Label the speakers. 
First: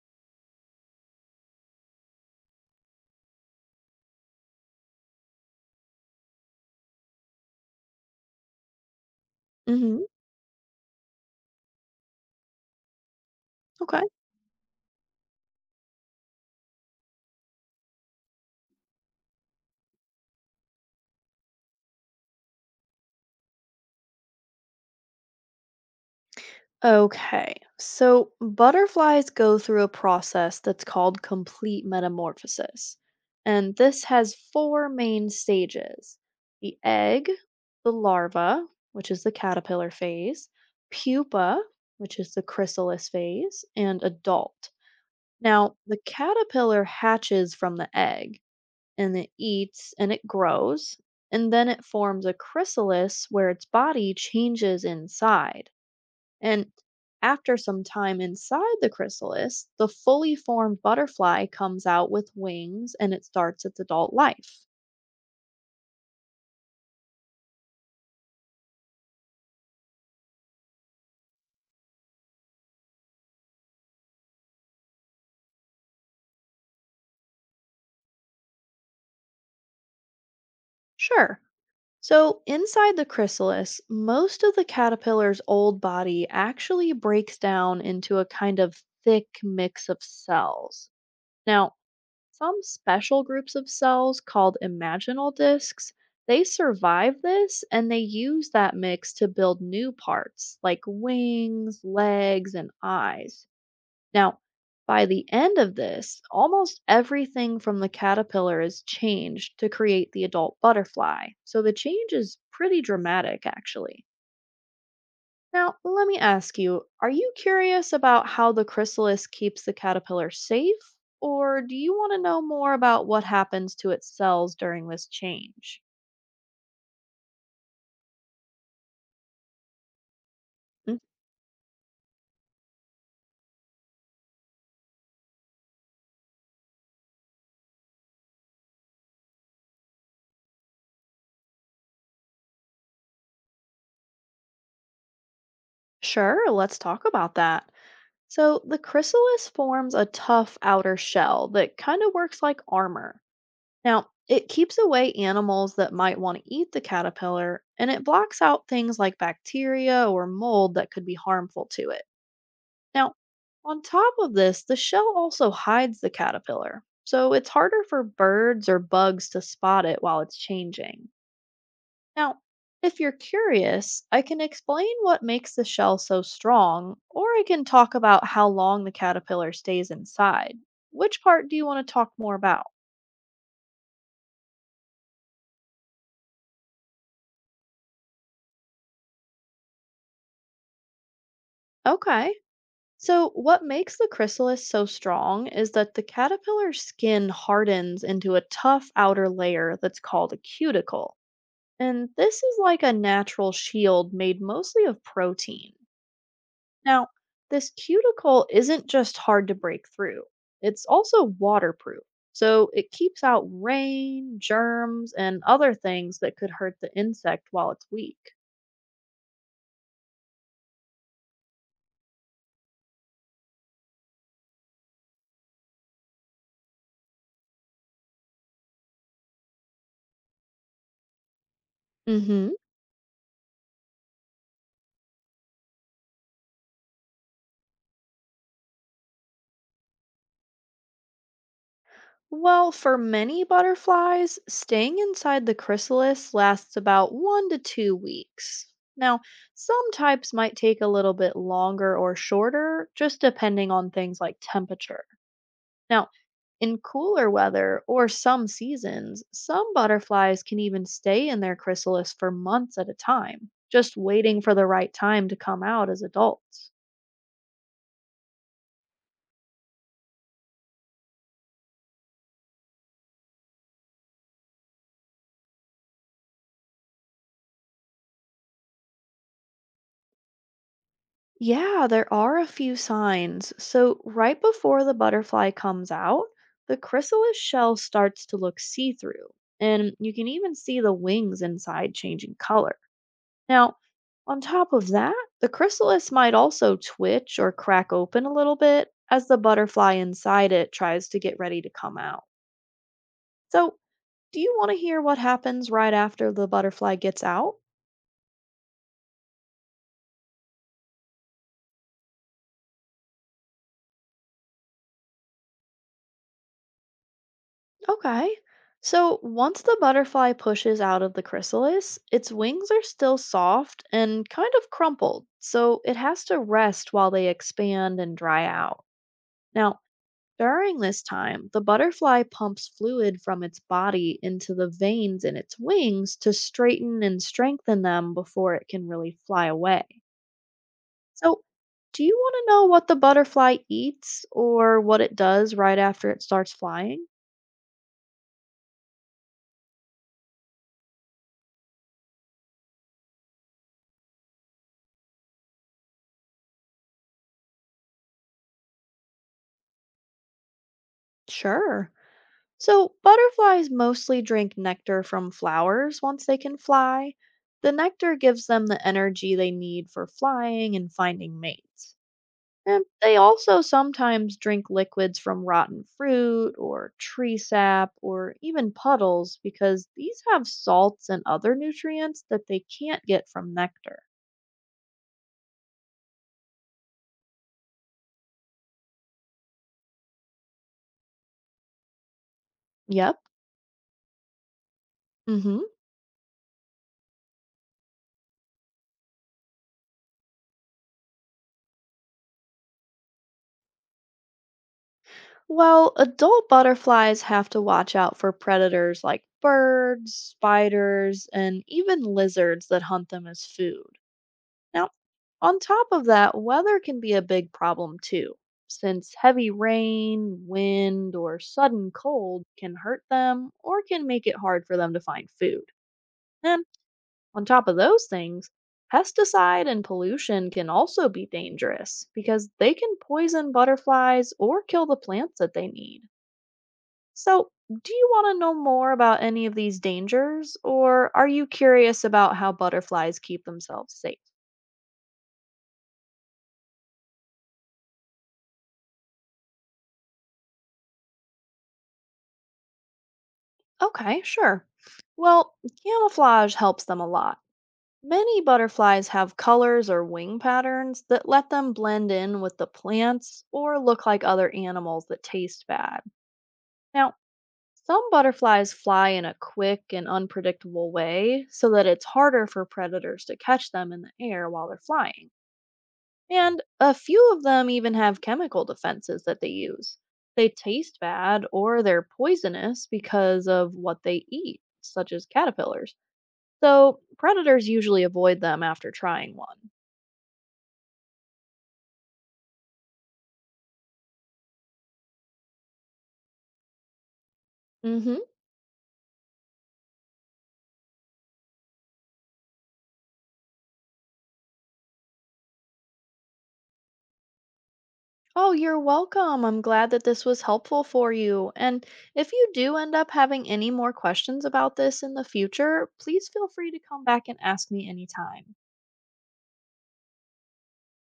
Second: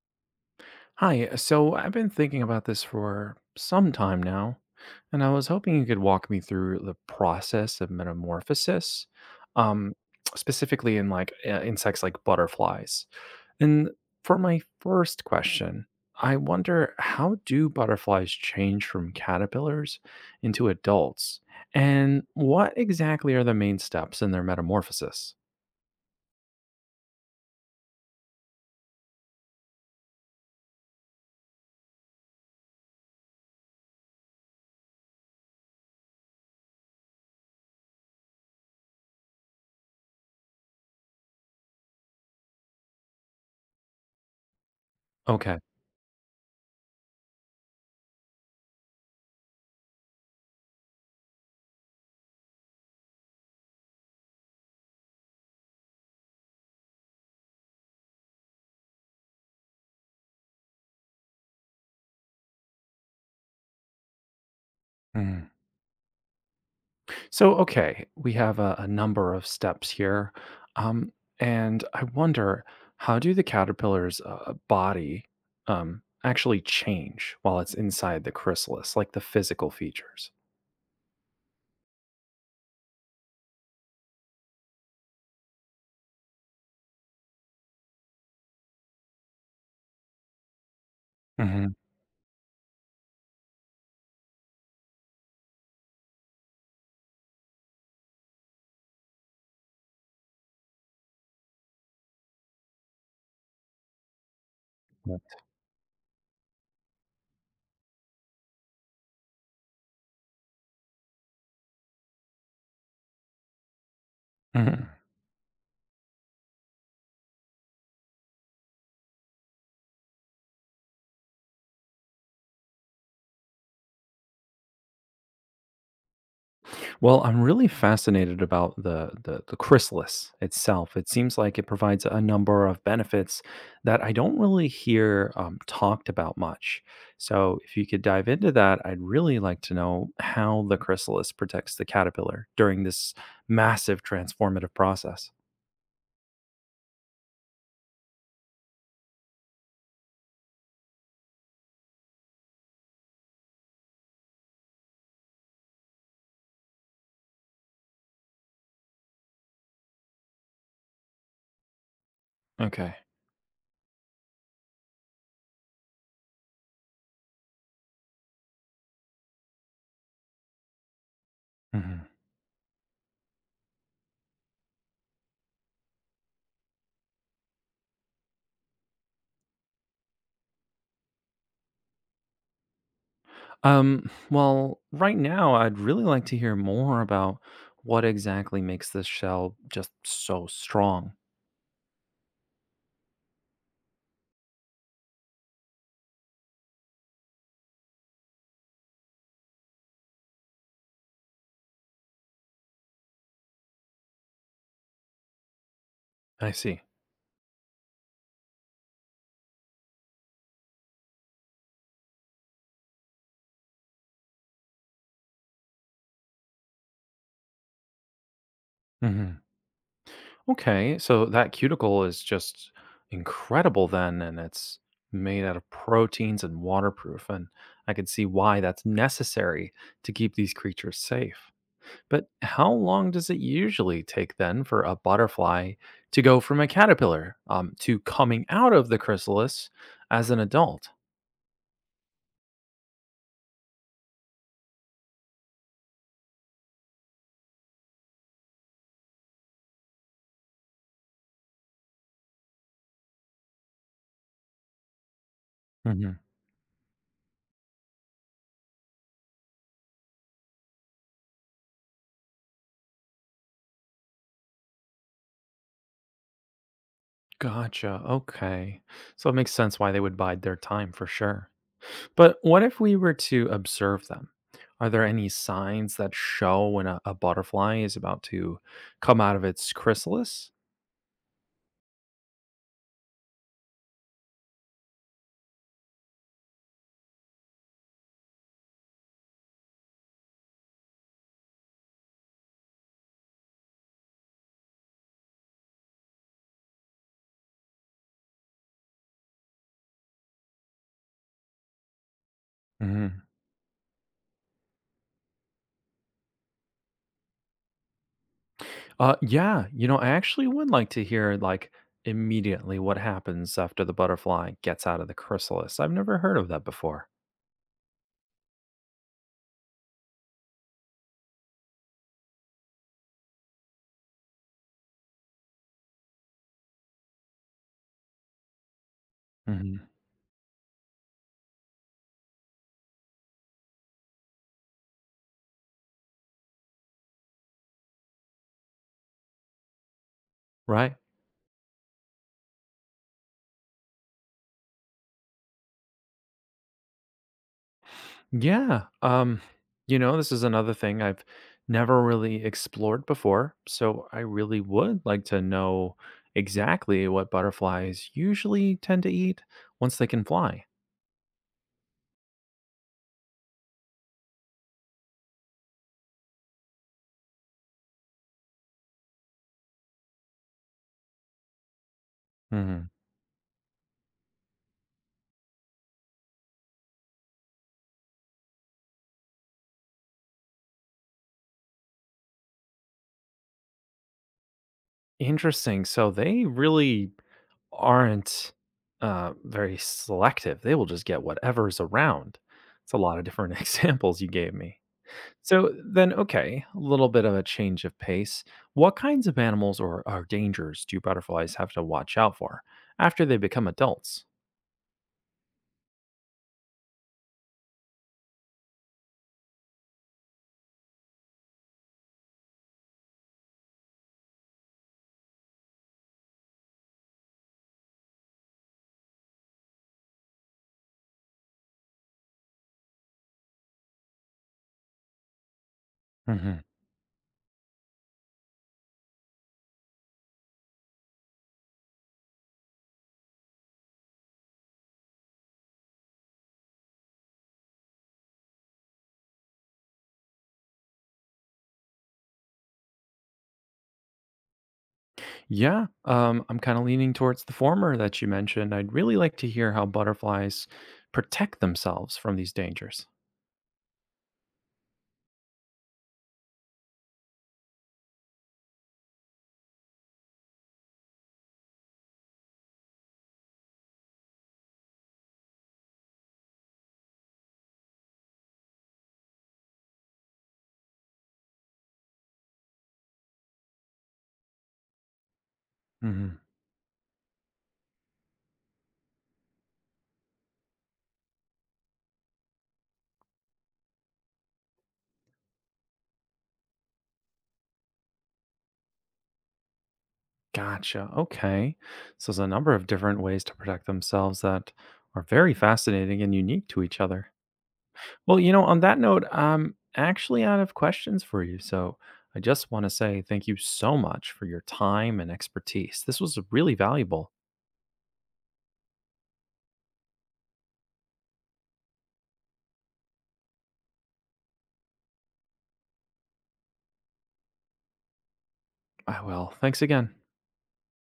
Speaker 1: Hi, so I've been thinking about this for some time now, and I was hoping you could walk me through the process of metamorphosis, um,
Speaker 2: Mm-hmm.
Speaker 1: specifically in like insects like butterflies. And
Speaker 2: Okay.
Speaker 1: for my first question, I wonder, how do butterflies change from caterpillars into adults? And what exactly are the main steps in their metamorphosis?
Speaker 2: Okay. So butterflies go through a process that's called complete metamorphosis. And this has four main stages: the egg, the larva, which is the caterpillar phase, pupa, which is the chrysalis phase, and adult.
Speaker 1: Okay.
Speaker 2: Now, the caterpillar hatches from the egg, and it eats and it grows, and then it forms a chrysalis where its body changes inside. And after some time inside the chrysalis, the fully formed butterfly comes out with wings and it starts its adult life.
Speaker 1: So, okay, we have a number of steps here. Um, and I wonder, how do the caterpillar's body actually change while it's inside the chrysalis, like the physical features?
Speaker 2: Sure. So, inside the chrysalis, most of the caterpillar's old body actually breaks down into a kind of thick mix of cells. Now, some special groups of cells called imaginal discs, they survive this and they use that mix to build new parts like wings, legs, and eyes. Now, by the end of this, almost everything from the caterpillar is changed to create the adult butterfly. So the change is pretty dramatic, actually.
Speaker 1: hmm
Speaker 2: Now, let me ask you, are you curious about how the chrysalis keeps the caterpillar safe, or do you want to know more about what happens to its cells during this change?
Speaker 1: Well, I'm really fascinated about the chrysalis itself.
Speaker 2: Mm,
Speaker 1: It seems like it provides a number of benefits that I don't really hear talked about much. So, if you could dive into that, I'd really like to know how the chrysalis protects the caterpillar during this massive transformative process.
Speaker 2: sure, let's talk about that. So, the chrysalis forms a tough outer shell that kind of works like armor. Now, it keeps away animals that might want to eat the caterpillar, and it blocks out things like bacteria or mold that could be harmful to it.
Speaker 1: Okay.
Speaker 2: Now, on top of this, the shell also hides the caterpillar, so it's harder for birds or bugs to spot it while it's changing.
Speaker 1: Mhm.
Speaker 2: Now, if you're curious, I can explain what makes the shell so strong, or I can talk about how long the caterpillar stays inside. Which part do you want to talk more about?
Speaker 1: Well, right now, I'd really like to hear more about what exactly makes this shell just so strong.
Speaker 2: Okay. So, what makes the chrysalis so strong is that the caterpillar's skin hardens into a tough outer layer that's called a cuticle. And this is like a natural shield made mostly of protein.
Speaker 1: I see.
Speaker 2: Now, this cuticle isn't just hard to break through, it's also waterproof. So it keeps out rain, germs, and other things that could hurt the insect while it's weak.
Speaker 1: Mhm. Okay, so that cuticle is just incredible then, and it's made out of proteins and waterproof, and I could see why that's necessary to keep these creatures safe. But
Speaker 2: Hmm.
Speaker 1: how long does it usually take then for a butterfly to go from a caterpillar to coming out of the chrysalis as an adult?
Speaker 2: Well, for many butterflies, staying inside the chrysalis lasts about 1 to 2 weeks. Now, some types might take a little bit longer or shorter, just depending on things like temperature. Now,
Speaker 1: hmm
Speaker 2: in cooler weather or some seasons, some butterflies can even stay in their chrysalis for months at a time, just waiting for the right time to come out as adults.
Speaker 1: Gotcha. Okay. So it makes sense why they would bide their time for sure. But what if we were to observe them? Are there any signs that show when a butterfly is about to come out of its chrysalis?
Speaker 2: Yeah, there are a few signs. So, right before the butterfly comes out, the chrysalis shell starts to look see through, and you can even see the wings inside changing color. Now, on top of that, the chrysalis might also twitch or crack open a little bit as the butterfly inside it tries to get ready to come out.
Speaker 1: hmm
Speaker 2: So, do you want to hear what happens right after the butterfly gets out?
Speaker 1: Yeah, you know, I actually would like to hear, like, immediately what happens after the butterfly gets out of the chrysalis. I've never heard of that before.
Speaker 2: Okay. So, once the butterfly pushes out of the chrysalis, its wings are still soft and kind of crumpled, so it has to rest while they expand and dry out. Now,
Speaker 1: hmm
Speaker 2: during this time, the butterfly pumps fluid from its body into the veins in its wings to straighten and strengthen them before it can really fly away.
Speaker 1: Right.
Speaker 2: So, do you want to know what the butterfly eats or what it does right after it starts flying?
Speaker 1: Yeah. You know, this is another thing I've never really explored before. So I really would like to know exactly what butterflies usually tend to eat once they can fly.
Speaker 2: Sure. So, butterflies mostly drink nectar from flowers once they can fly. The nectar gives them the energy they need for flying and finding mates. And
Speaker 1: Hmm.
Speaker 2: they also sometimes drink liquids from rotten fruit or tree sap or even puddles because these have salts and other nutrients that they can't get from nectar.
Speaker 1: Interesting. So they really aren't very selective, they will just get whatever's around. It's a
Speaker 2: Yep.
Speaker 1: lot of different examples you gave me.
Speaker 2: Hmm.
Speaker 1: So then, okay, a little bit of a change of pace. What kinds of animals or dangers do butterflies have to watch out for after they become adults?
Speaker 2: Well, adult butterflies have to watch out for predators like birds, spiders, and even lizards that hunt them as food. Now, on top of that, weather can be a big problem too, since heavy rain, wind, or sudden cold can hurt them or can make it hard for them to find food.
Speaker 1: hmm
Speaker 2: And on top of those things, pesticide and pollution can also be dangerous because they can poison butterflies or kill the plants that they need. So, do you want to know more about any of these dangers, or are you curious about how butterflies keep themselves safe?
Speaker 1: Yeah, I'm kind of leaning towards the former that you mentioned. I'd really like to hear how butterflies protect themselves from these dangers.
Speaker 2: Okay, sure. Well, camouflage helps them a lot. Many butterflies have colors or wing patterns that let them blend in with the plants or look like other animals that taste bad. Now, some butterflies fly in a quick and unpredictable way so that it's harder for predators to catch them in the air while they're flying.
Speaker 1: hmm
Speaker 2: And a few of them even have chemical defenses that they use. They taste bad or they're poisonous because of what they eat, such as caterpillars. So predators usually avoid them after trying one.
Speaker 1: Gotcha. Okay. So there's a number of different ways to protect themselves that are very fascinating and unique to each other.
Speaker 2: Mhm.
Speaker 1: Well, you know, on that note, I'm actually out of questions for you. So I just want to say thank you so much for your time and expertise. This was really valuable.
Speaker 2: Oh, you're welcome. I'm glad that this was helpful for you. And if you do end up having any more questions about this in the future, please feel free to come back and ask me anytime.
Speaker 1: Ah, well, thanks again.